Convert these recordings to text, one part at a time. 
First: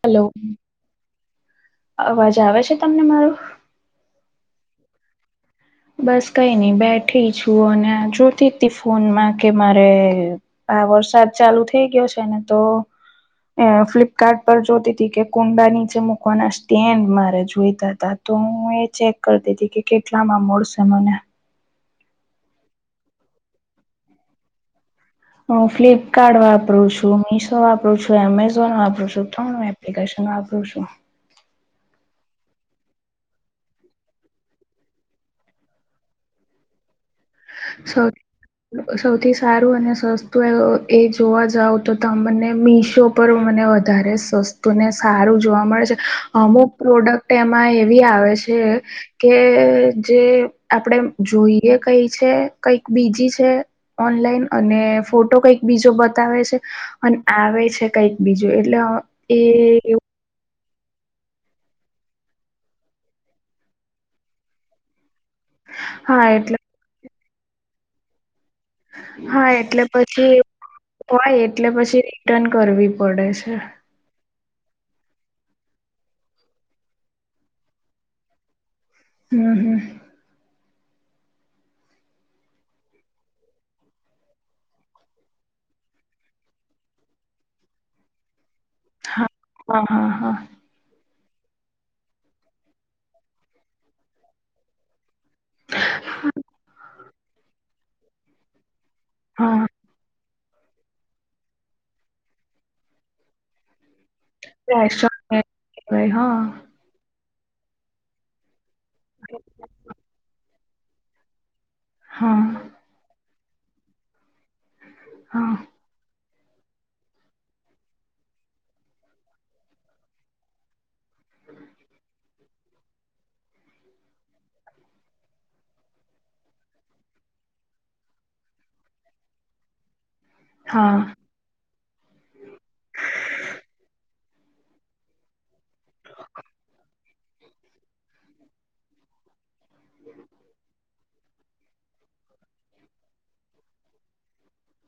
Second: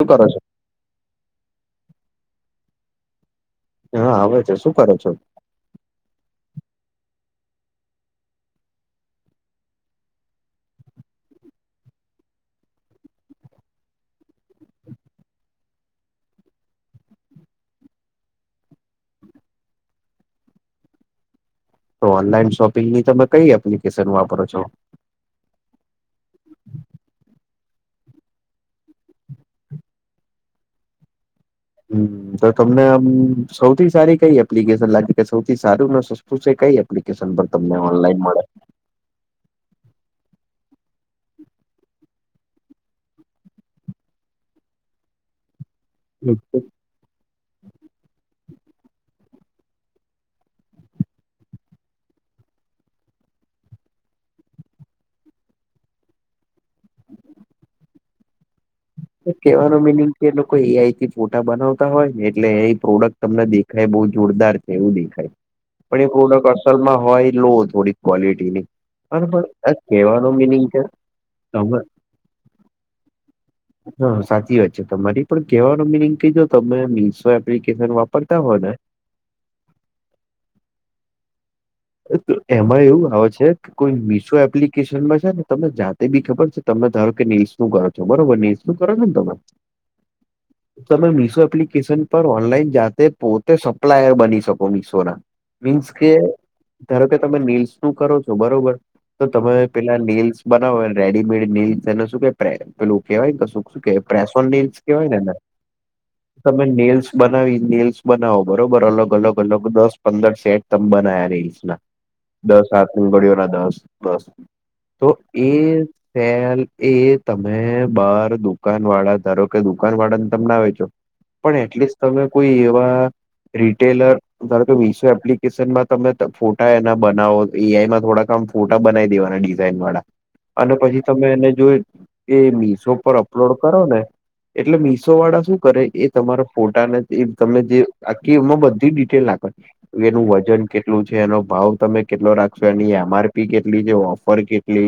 શું હલો કરો છો અવાજ આવે છે તમને મારો હા આવે છે. શું કરો છો? બસ કઈ નઈ બેઠી છું અને જોતી તી ફોનમાં કે મારે આ વરસાદ ચાલુ થઈ ગયો છે ને તો એ ફ્લિપકાર્ટ પર જોતી તી કે કુંડા નીચે મૂકવાના સ્ટેન્ડ મારે જોઈતા તા તો હું એ ચેક કરી કરતી તી કે કેટલામાં મોળશે મને તો ઓનલાઈન શોપિંગની તમે કઈ એપ્લિકેશન વાપરો છો? હું ફ્લિપકાર્ટ વાપરું છું, મીશો વાપરું છું, એમેઝોન વાપરું છું, ત્રણે એપ એકશન આપું છું હમ તો તમને સૌથી સારી કઈ એપ્લિકેશન લાગી કે સૌથી સારું ને સસ્તું છે કઈ અપ્લિકેશન પણ તમને સૌ ઓનલાઈન મળે સૌથી સારું અને સસ્તું એ જોવા જાવ તો તમને મીશો પર મને વધારે સસ્તું ને સારું જોવા મળે છે અમુક પ્રોડક્ટ એમાં એવી આવે છે કે જે આપડે જોઈએ કઈ છે કઈક બીજી છે ઓનલાઈન અને ફોટો કઈક બીજો બતાવે છે. અને આવે છે કઈક બીજું એટલે અ એ કેવાનું મીનિંગ એ લોકો એઆઈથી ફોટા બનાવતા હોય ને એટલે એ પ્રોડક્ટ તમને દેખાય બઉ જોરદાર છે એવું દેખાય. પણ એ હા એટલે પ્રોડક્ટ અસલમાં હોય લો થોડી ક્વોલિટીની. બરોબર હા આ એટલે પછી કહેવાનો મિનિંગ છે હોય એટલે તમે પછી રિટર્ન કરવી પડે છે. હા સાચી વાત છે તમારી પણ કહેવાનો મિનિંગ કહી દો તમે મીશો એપ્લિકેશન વાપરતા હો ને હમ હમ તો એમાં એવું આવે છે. કોઈ મીશો એપ્લિકેશનમાં છે ને તમે જાતે બી ખબર છે તમે ધારો કે નેશું કરો છો બરોબર ને શું કરો છો હા તમે? હા હા હા તમે મિશો એપ્લિકેશન પર ઓનલાઈન જાતે પોતે સપ્લાયર બની શકો મિશોના. મીન્સ કે ધારો કે તમે નીલ્સ નું કરો છો બરોબર તો તમે હા પેલા નીલ્સ બનાવ રેડીમેડ નીલ્સ એને શું કે પેું કેવાય કે કશું કે શું કેય પ્રેસ ઓન નીલ્સ કેવાય ને એને કહેવાય. તમે નીલ્સ બનાવી રીલ્સ બનાવો બરોબર અલગ અલગ અલગ દસ પંદર સેટ તમે બનાયા રીલ્સના. હા ત સાથ ની ઘડિયો યાદ આવશે બસ તો એ. હા, ફેલ એ તમે બાર દુકાનવાળા ધારો કે દુકાનવાળા ને તમે ના વેચો. પણ એટલીસ્ટ તમે કોઈ એવા રિટેલર ધારો કે વિસો એપ્લિકેશનમાં તમે ત ફોટા એના બનાવો એઆઈમાં થોડાક આમ ફોટા બનાવી દેવાના ડિઝાઇન વાળા હા, અને પછી હા, તમે એને જો એ મીશો પર અપલોડ કરો ને એટલે મિશો વાળા શું કરે એ તમારા ફોટાને એ તમે જે આખી એમાં બધી ડિટેલ નાખ એનું વજન કે. કેટલું છે એનો ભાવ તમે કેટલો રાખશો એની એમઆરપી કેટલી છે ઓફર કેટલી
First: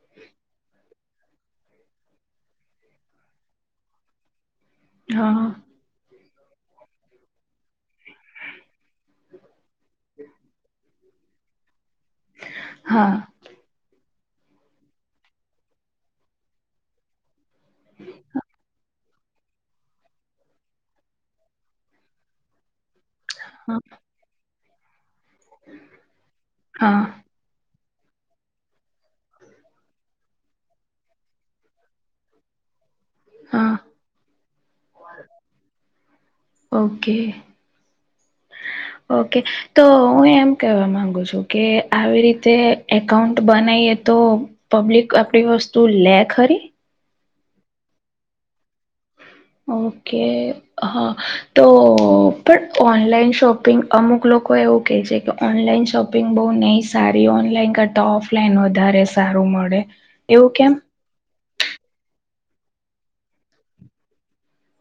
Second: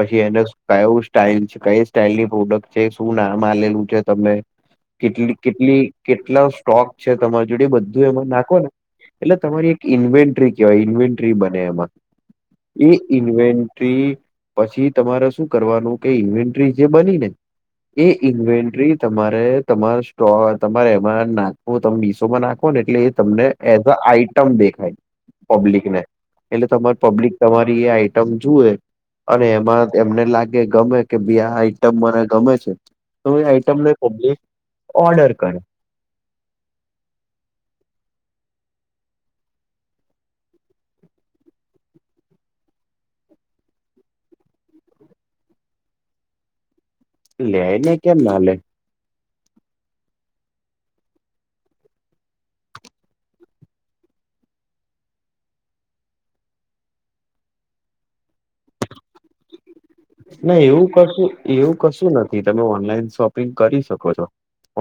પછી એના કયું સ્ટાઈલ જ કઈ સ્ટાઈલની પ્રોડક્ટ છે શું નામ આલે લુ છે તમને [unintelligible] કેટલી હા, કેટલી કેટલા સ્ટોક છે તમારી જોડે બધું એમાં નાખો ને એટલે તમારી ઇન્વેન્ટરી કેવાય ઇન્વેન્ટરી બને એમાં એ હા, ઇન્વે ટી પછી તમારે શું કરવાનું કે ઇવેન્ટ્રી જે બની ને. એ ઈવેન્ટ્રી તમારે તમાર સ્ટોક તમારે એમાં નાખવો તમે મિશો માં નાખો ને એટલે એ તમને હા, એદ અ આઈટમ દેખાય. પબ્લિકને એટલે તમા હા, પબ્લિક તમારી એ આઈટમ જુએ અને એમાં એમને લાગે ગમે કે બી આ આઈટમ મને ગમે છે. તો એ હા, આઈટમને પબ્લીક ઓર્ડર કરે. ઓકે. [unintelligible] ઓકે તો હું એમ કેવા માંગુ છું કે આવી રીતે એકાઉન્ટ બનાઈએ. તો પબ્લિક આપડી વસ્તુ લે ખરી લે ને કેમ ના લે. [unintelligible] ઓકે હા તો પણ ઓનલાઈન શોપિંગ અમુક લોકો એવું કે છે કે ઓનલાઈન શોપિંગ બહુ નહિ સારી ઓનલાઈન કરતા ઓફલાઈન વધારે સારું મળે. ના એવું કશું એવું કશું નથી તમે ઓનલાઈન શોપિંગ કરી શકો છો.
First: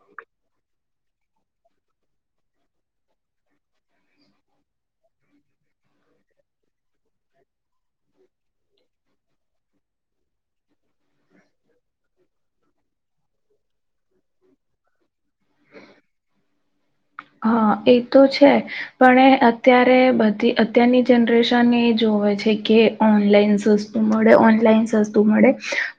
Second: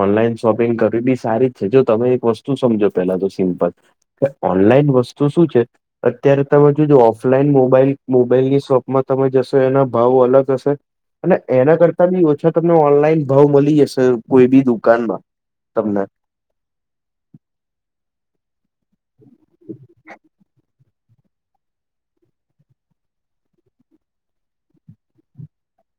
ઓનલાઈન શોપિંગ કરવી બી સારી જ છે જો તમે એક વસ્તુ સમજો પેલા તો સિમ્પલ કે ઓનલાઈન વસ્તુ શું છે. અત્યારે તમે જોજો ઓફલાઈન મોબાઈલ મોબાઈલની શોપમાં તમે જશો એના ભાવ અલગ હશે અને એના કરતા બી ઓછા તમને ઓનલાઈન ભાવ મલી જશે. કોઈ બી દુકાનમાં તમને હા એ તો છે પણે અત્યારે બધી અત્યારની જનરેશન એ જોવે છે કે ઓનલાઈન સસ્તું મળે ઓનલાઈન સસ્તું મળે.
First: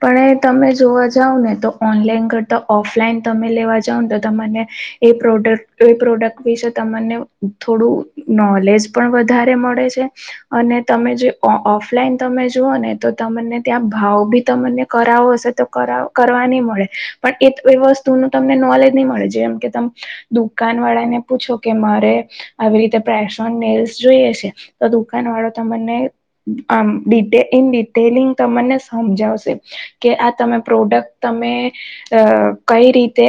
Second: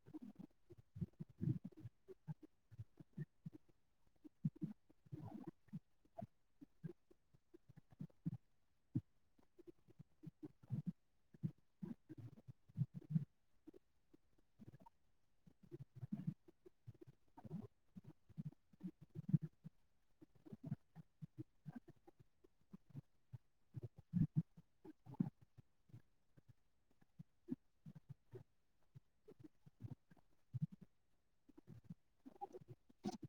પણ એ તમે જોવા જાવ ને તો ઓનલાઈન કરતા ઓફલાઈન તમે લેવા જાવ ને તો તમને. એ પ્રોડક્ટ એ પ્રોડક્ટ વિશે તમને થોડું નોલેજ પણ વધારે મળે છે. અને તમે જે ઓ ઓ ઓફલાઈન તમે જુઓ ને તો તમને ત્યાં ભાવ બી તમને કરાવ હશે તો કરાવ કરવા નહી મળે પણ એ વસ્તુ નુ તમને નોલેજ નહી મળે જેમ કે તમ દુકાન વાળા ને પૂછો કે મારે આવી રીતે પ્રેસન નેલ્સ જોઈએ છે તો દુકાન વાળો તમને આમ ડિટે ઇ ડિટેલિંગ તમને સમજાવશે. કે આ તમે પ્રોડક્ટ તમે અ કઈ રીતે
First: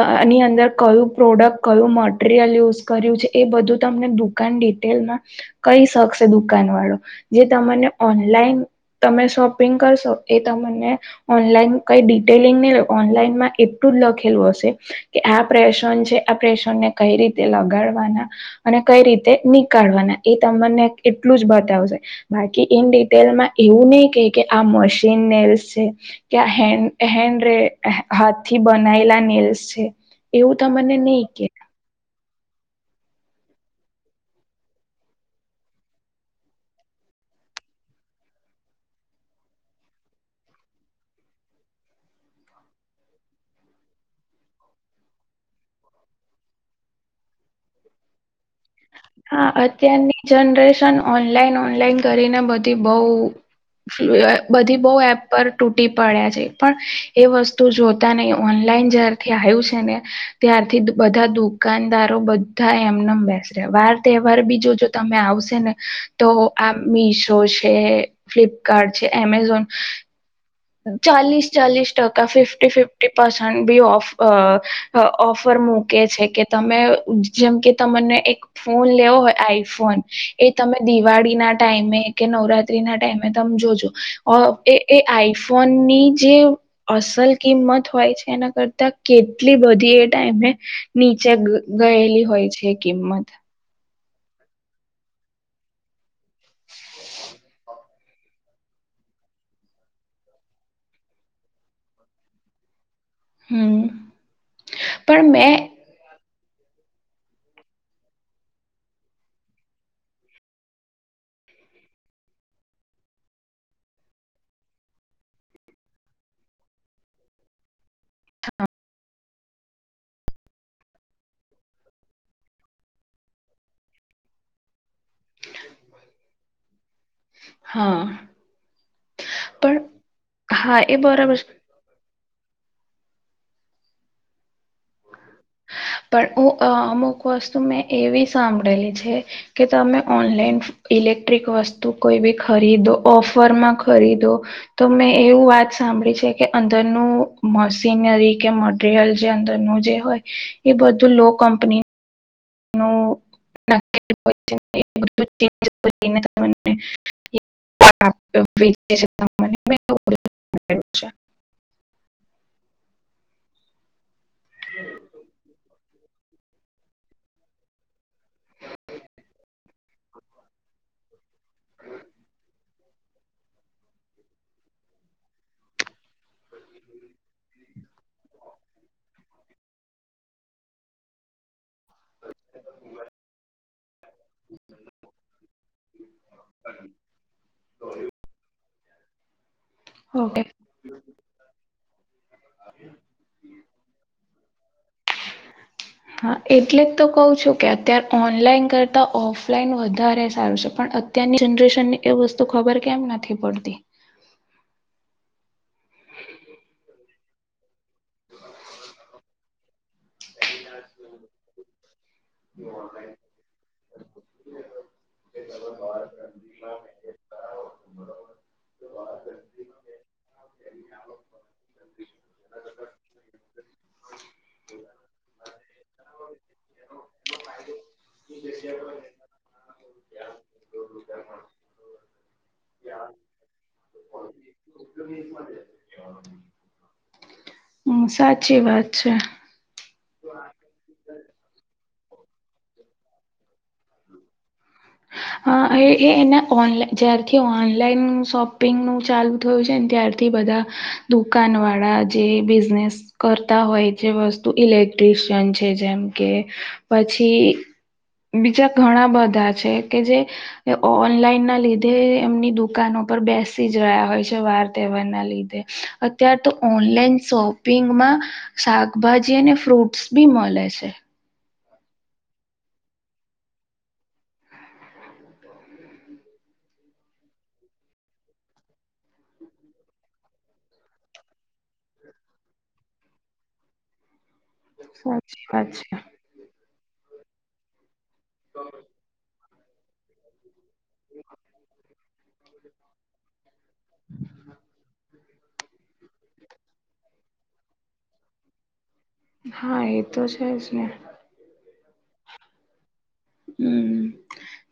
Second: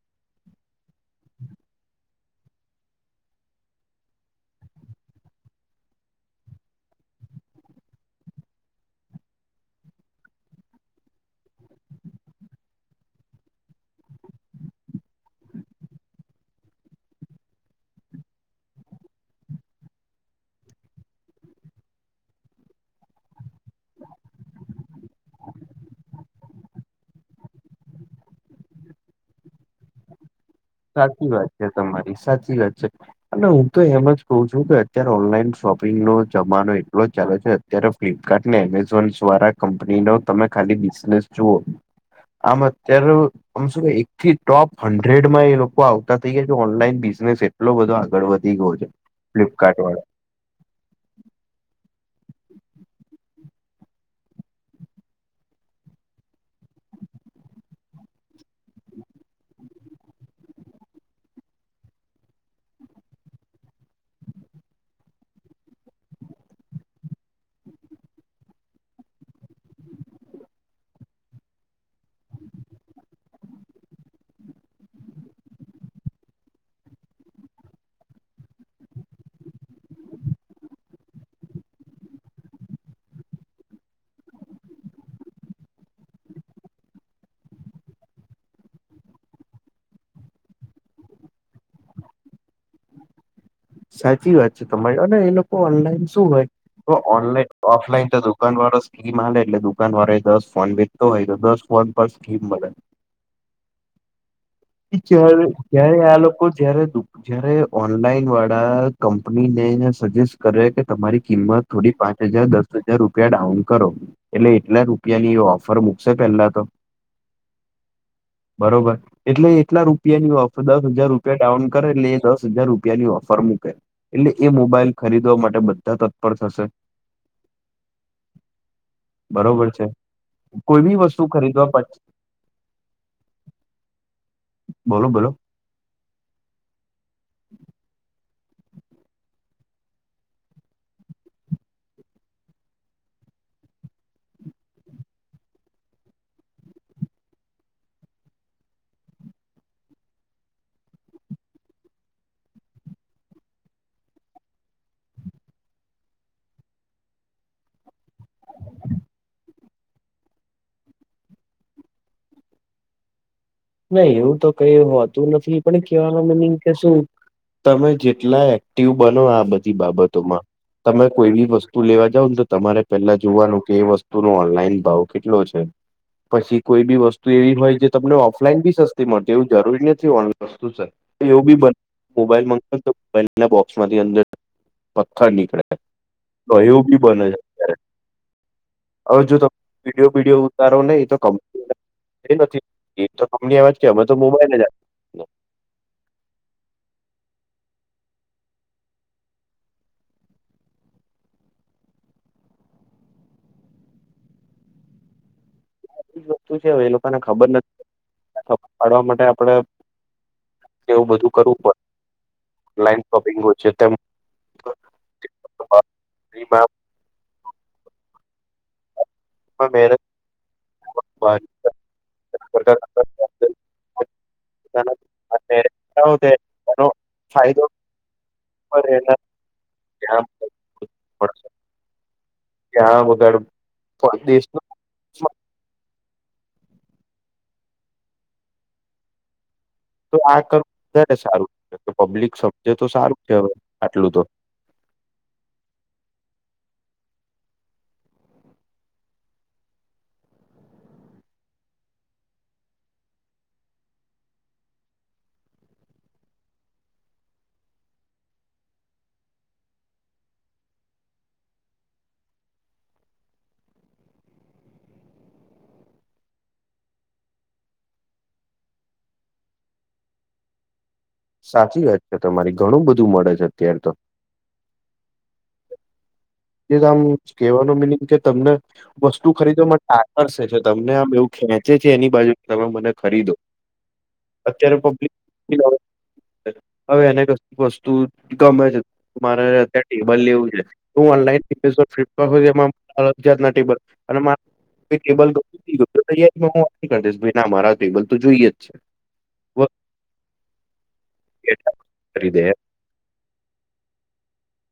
અ ની અંદર કયું પ્રોડક્ટ કયું મટરિયલ યુઝ કર્યું છે એ બધું તમને દુકાન ડિટેલમાં કહી શકશે દુકાન વાળો જે તમને ઓનલાઈન તમે શોપિંગ કરશો એ તમને ઓનલાઈન કઈ ડિટેલિંગ ઓનલાઈનમાં એટલું જ લખેલું હશે કે આ પ્ર છે આ પ્રેશણ ને કઈ રીતે લગાડવાના અને કઈ રીતે નીકાળવાના એ તમને એટલું જ બતાવશે બાકી ઇન ડિટેલમાં એવું નહી કે કે આ મશીન નેલસ છે કે આ હેન્ડ હેન્ડ ર હાથથી બનાયલા નીલ્સ છે. એવું તમને નહી સાચી કે વાત છે તમારી સાચી વાત છે અને હું તો એમ જ કઉ છું કે અત્યારે ઓનલાઈન શોપિંગ ન જમાનો એટલો જ ચાલે છે. અત્યારે ફ્લિપકાર્ટ ને એમેઝોન દ્વારા કંપની નો તમે ખાલી બિઝનેસ જુઓ આમ અત્યારે આમ શુ એક થી ટોપ હંડ્રેડ માં એ લોકો કો આવતા થઈ ગયા છે ઓનલાઈન બિઝનેસ એટલો બધો આગળ વધી ગયો છે. હા ફ્લિપકાર્ટ વાળા અત્યારની જનરેશન ઓનલાઈન ઓનલાઈન કરીને બધી બઉ. બધી બહુ એપ પર તૂટી પડ્યા છે પણ એ વસ્તુ જો તાને ઓનલાઈન જ્યારથી આવ્યું છે ને ત્યારથી બધા દુકાનદારો થ એમને બેસ વાર તહેવાર બી જોજો તમે આવશે ને તો આ મીશો છે ફ્લિપકાર્ટ છે એમેઝોન ચાલીસ ચાલીસ ટકા ફિફ્ટી ફિફ્ટી પસન્ટ બી ઓફ અ ઓફર મૂકે છે કે તમે જેમ કે તમને એક ફોન લેવો હોય આઈફોન એ તમે દિવાળી ના ટાઈમે કે નવરાત્રી ના ટાઈમે તમે જોજો અ એ એ આઈફોન ની જે અસલ કિંમત હોય છે એના કરતા કેટલી બધી એ ટાઈમે નીચે ગયેલી હોય છે કિંમત સાચી વાત છે તમારે ને એ લોકો ઓનલાઈન શું હોય તો ઓનલાઈન ઓફલાઈન તો દુકાન વાળો સ્કીમ હાલે એટલે દુકાન વાળો દસ ફોન વે તોય દસ વન પર સ્કીમ મલે હમ પણ મેં તય્યારે આ લોકો જયારે દુ જયારે ઓનલાઈન વાળ આ કંપનીને સજેસ્ટ કરે કે તમારી કિંમત થોડી પાંચ હજાર દસ હજાર રૂપિયા ડાઉન કરો એટલે એટલા રૂપિયાની ઓફર મૂકશે પેલા તો બરોબર એટલે એટલા રૂપિયાની ઓફ દસ હજાર રૂપિયા ડાઉન કરે એટલે એ દસ હજાર રૂપિયાની ઓફ ફર મૂકે એટલે એ મોબાઈલ ખરીદવા માટે બધા તત્પર થશે હા બરોબર પણ છે હા કોઈ એ બી વસ્તુ બરાબર ખરીદવા પ બોલો બોલો પણ ઈ અમુક વસ્તુ મેં એવી સાંભળેલી છે કે તમે ઓનલાઈન ઇલેક્ટ્રિક વસ્તુ કોઈ બી ખરીદો ઓફરમાં ખરીદો તો મેં એવું વાત સાંભળી છે કે અંદરનું મશીનરી કે મ ટીરિયલ જે અંદર નું જે હોય એ બધું લો કંપની [unintelligible] [unintelligible] અચ્છા નહી એવું તો કઈ હોતુ, નથી પણ કેહેવાવામાં મની કે શુ તમે જેટલા એક્ટિવ બનો આ બધી બાબતોમા તમે કોઈ બી વસ્તુ લેવા જાવ ને તો તમારે પેલા જોવાનુ કે એ વસ્તુ નો ઓનલાઈન ભાવ કેટલો છે. પછી કોઈ બી વસ્તુ એવી હોય જે તમને ઓ ઓલાઈન બી સસ્તી મળતી એવું જરૂરી નથી ઓ વસ્તુ એવું બી બ મોબાઈલ મંગ તો મોબાઈલ ના બોક્સ માંથી અંદર પથ્થર નીકળે તો એવું બી બને છે. હવે જો તમે વિડીયો ઓકે, બીડીયો ઉતારો ને એ તો કમ એ નથી એ તો કંપનીમાં જ કે અમે તો મોબાઈલ જ હા એટલે જ તો કહ છુ, કે અત્યારે ઓનલાઈન કરતા ઓફલાઈન વધારે સારું છે, પણ અ ત્યંની જનરેશન ની એ વસ્તુ ખબર કેમ નથી પડતી જ વસ્તુ છે એ લોકોને ખબર નથી ખ પાડવા માટે આપડણે એવું બધું કરવું પડે લન શોપિંગ હોય છે, તેમ [inaudible] [inaudible] [unintelligible] નો ફાયદો હામ ત્યાં વગડ કો દેશ હા સાચી વાત છે. તો આ કરવું વધારે સારુ પબ્લિક શબ્જ તો સારું છે, હવે આટલું તો એ એના ઓનલા જ્યારથી ઓનલાઈન શોપિંગનું ચાલુ થયું છે ને ત્યારથી બધા દુકાન વાળા જે બિઝનેસ કરતા હોય જે વસ્તુ ઇલેક્ટ્રિશિયન છે જેમ કે પછી બીજા ઘણા બધા છેકે, જે એ ઓનલાઈન ના લીધે એમની દુકાનો પર બેસી જ રહ્યા હોય છે વાર તહેવાર ના લીધે અત્યાર તો ઓનલાઈન શોપિંગમા શાકભાજી અને ફ્રૂટ્સ બી મળે છે. સાચી વાત છે તમારી ઘણું બધું મળે છે અત્યારે તો એ આમ કેવાનું મિનિંગ કે તમને વસ્તુ ખરીદવા ટાકર્સે છે તમને આ બવું ખેંચે છે એની બાજુ તમે મને ખરીદો અત્યારે સાચી વાત છે પ્લ હવે એને ક વસ્તુ ગમે છે, મારે્યા ટેબલ લેવું છે. હું ઓનલાઈન ફ્પ્ટ એમાં અ હ જાાત ના ટેબલ અને મા કેબલ ગુ થ ગયુ. હુ વા કરી દઈશ ભાઈ ના મારા ટેબલ તો જોઈએ, જ છે. હા એ તો છેજ. એ દે હમ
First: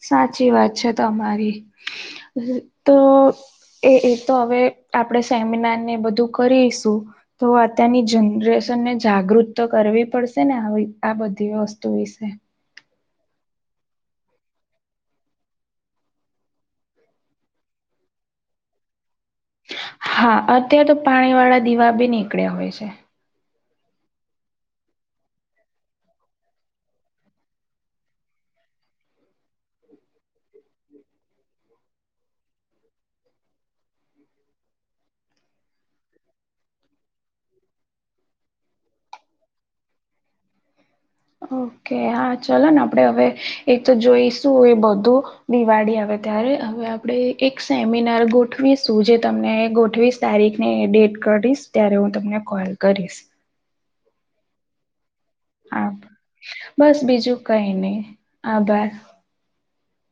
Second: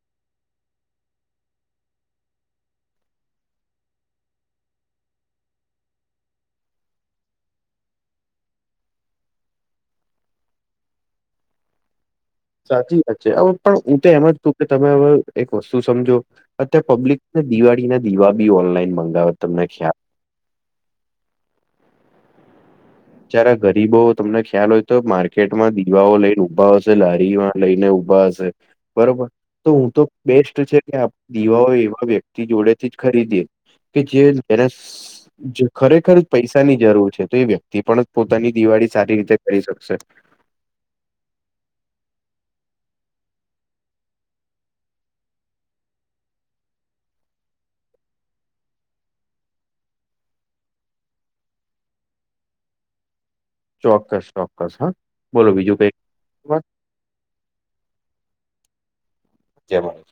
સાચી વાત છે, તમારી તો એ એ તો હવે આપણે સેમિનાર ને બધું કરીશુ તો અત્યારની જનરેશન ને જાગૃત તો કરવી પડશે ને આવી આ બધી વસ્તુ વિશે સાચી વાત છે, હવે પણ હુતો એમ જ તું કે તમે હવે એક વસ્તુ સમજો અત પબ્લિકને દિવાળી ના દીવા બી ઓનલાઈન મંગાવે તમને ખ્યાલ હા અત્યારે તો પાણી વાળા દીવા બી નીકળ્યા હોય છે. જારા ગરીબો તમને ખ્યાલ હોય તો માર્કેટમાં દીવાઓ લઈને ઉભા હશે લારીમાં લઈને ઉઊભા હશે. બરોબર તો હું તો બેસ્ટ છે કે દીવાઓ એવા વ્યક્તિ જોડેથી જ ખરીદીએે. કે જેને ખરેખર પૈસાની જરૂર છે તો એ વ્યક્તિ તે પણ જ પોતાની દિવાળી સારી રીતે કરી શકશે. ઓકે હા ચલો ને આપણે હવે એક તો જોઈશું એ બધું. દિવાળી આવે ત્યારે હવે આપણે એક સેમિનાર ગોઠવીશું જે તમને ગોઠવીશ. તારીખને ડેટ કરીશ ત્યારે હું તમને કોલ કરીશ. ચોક્કસ ચોક્કસ હા બોલો બીજું હા કઈ. વાત? બસ બીજું કઈ નહી આભાર. જય માતાજી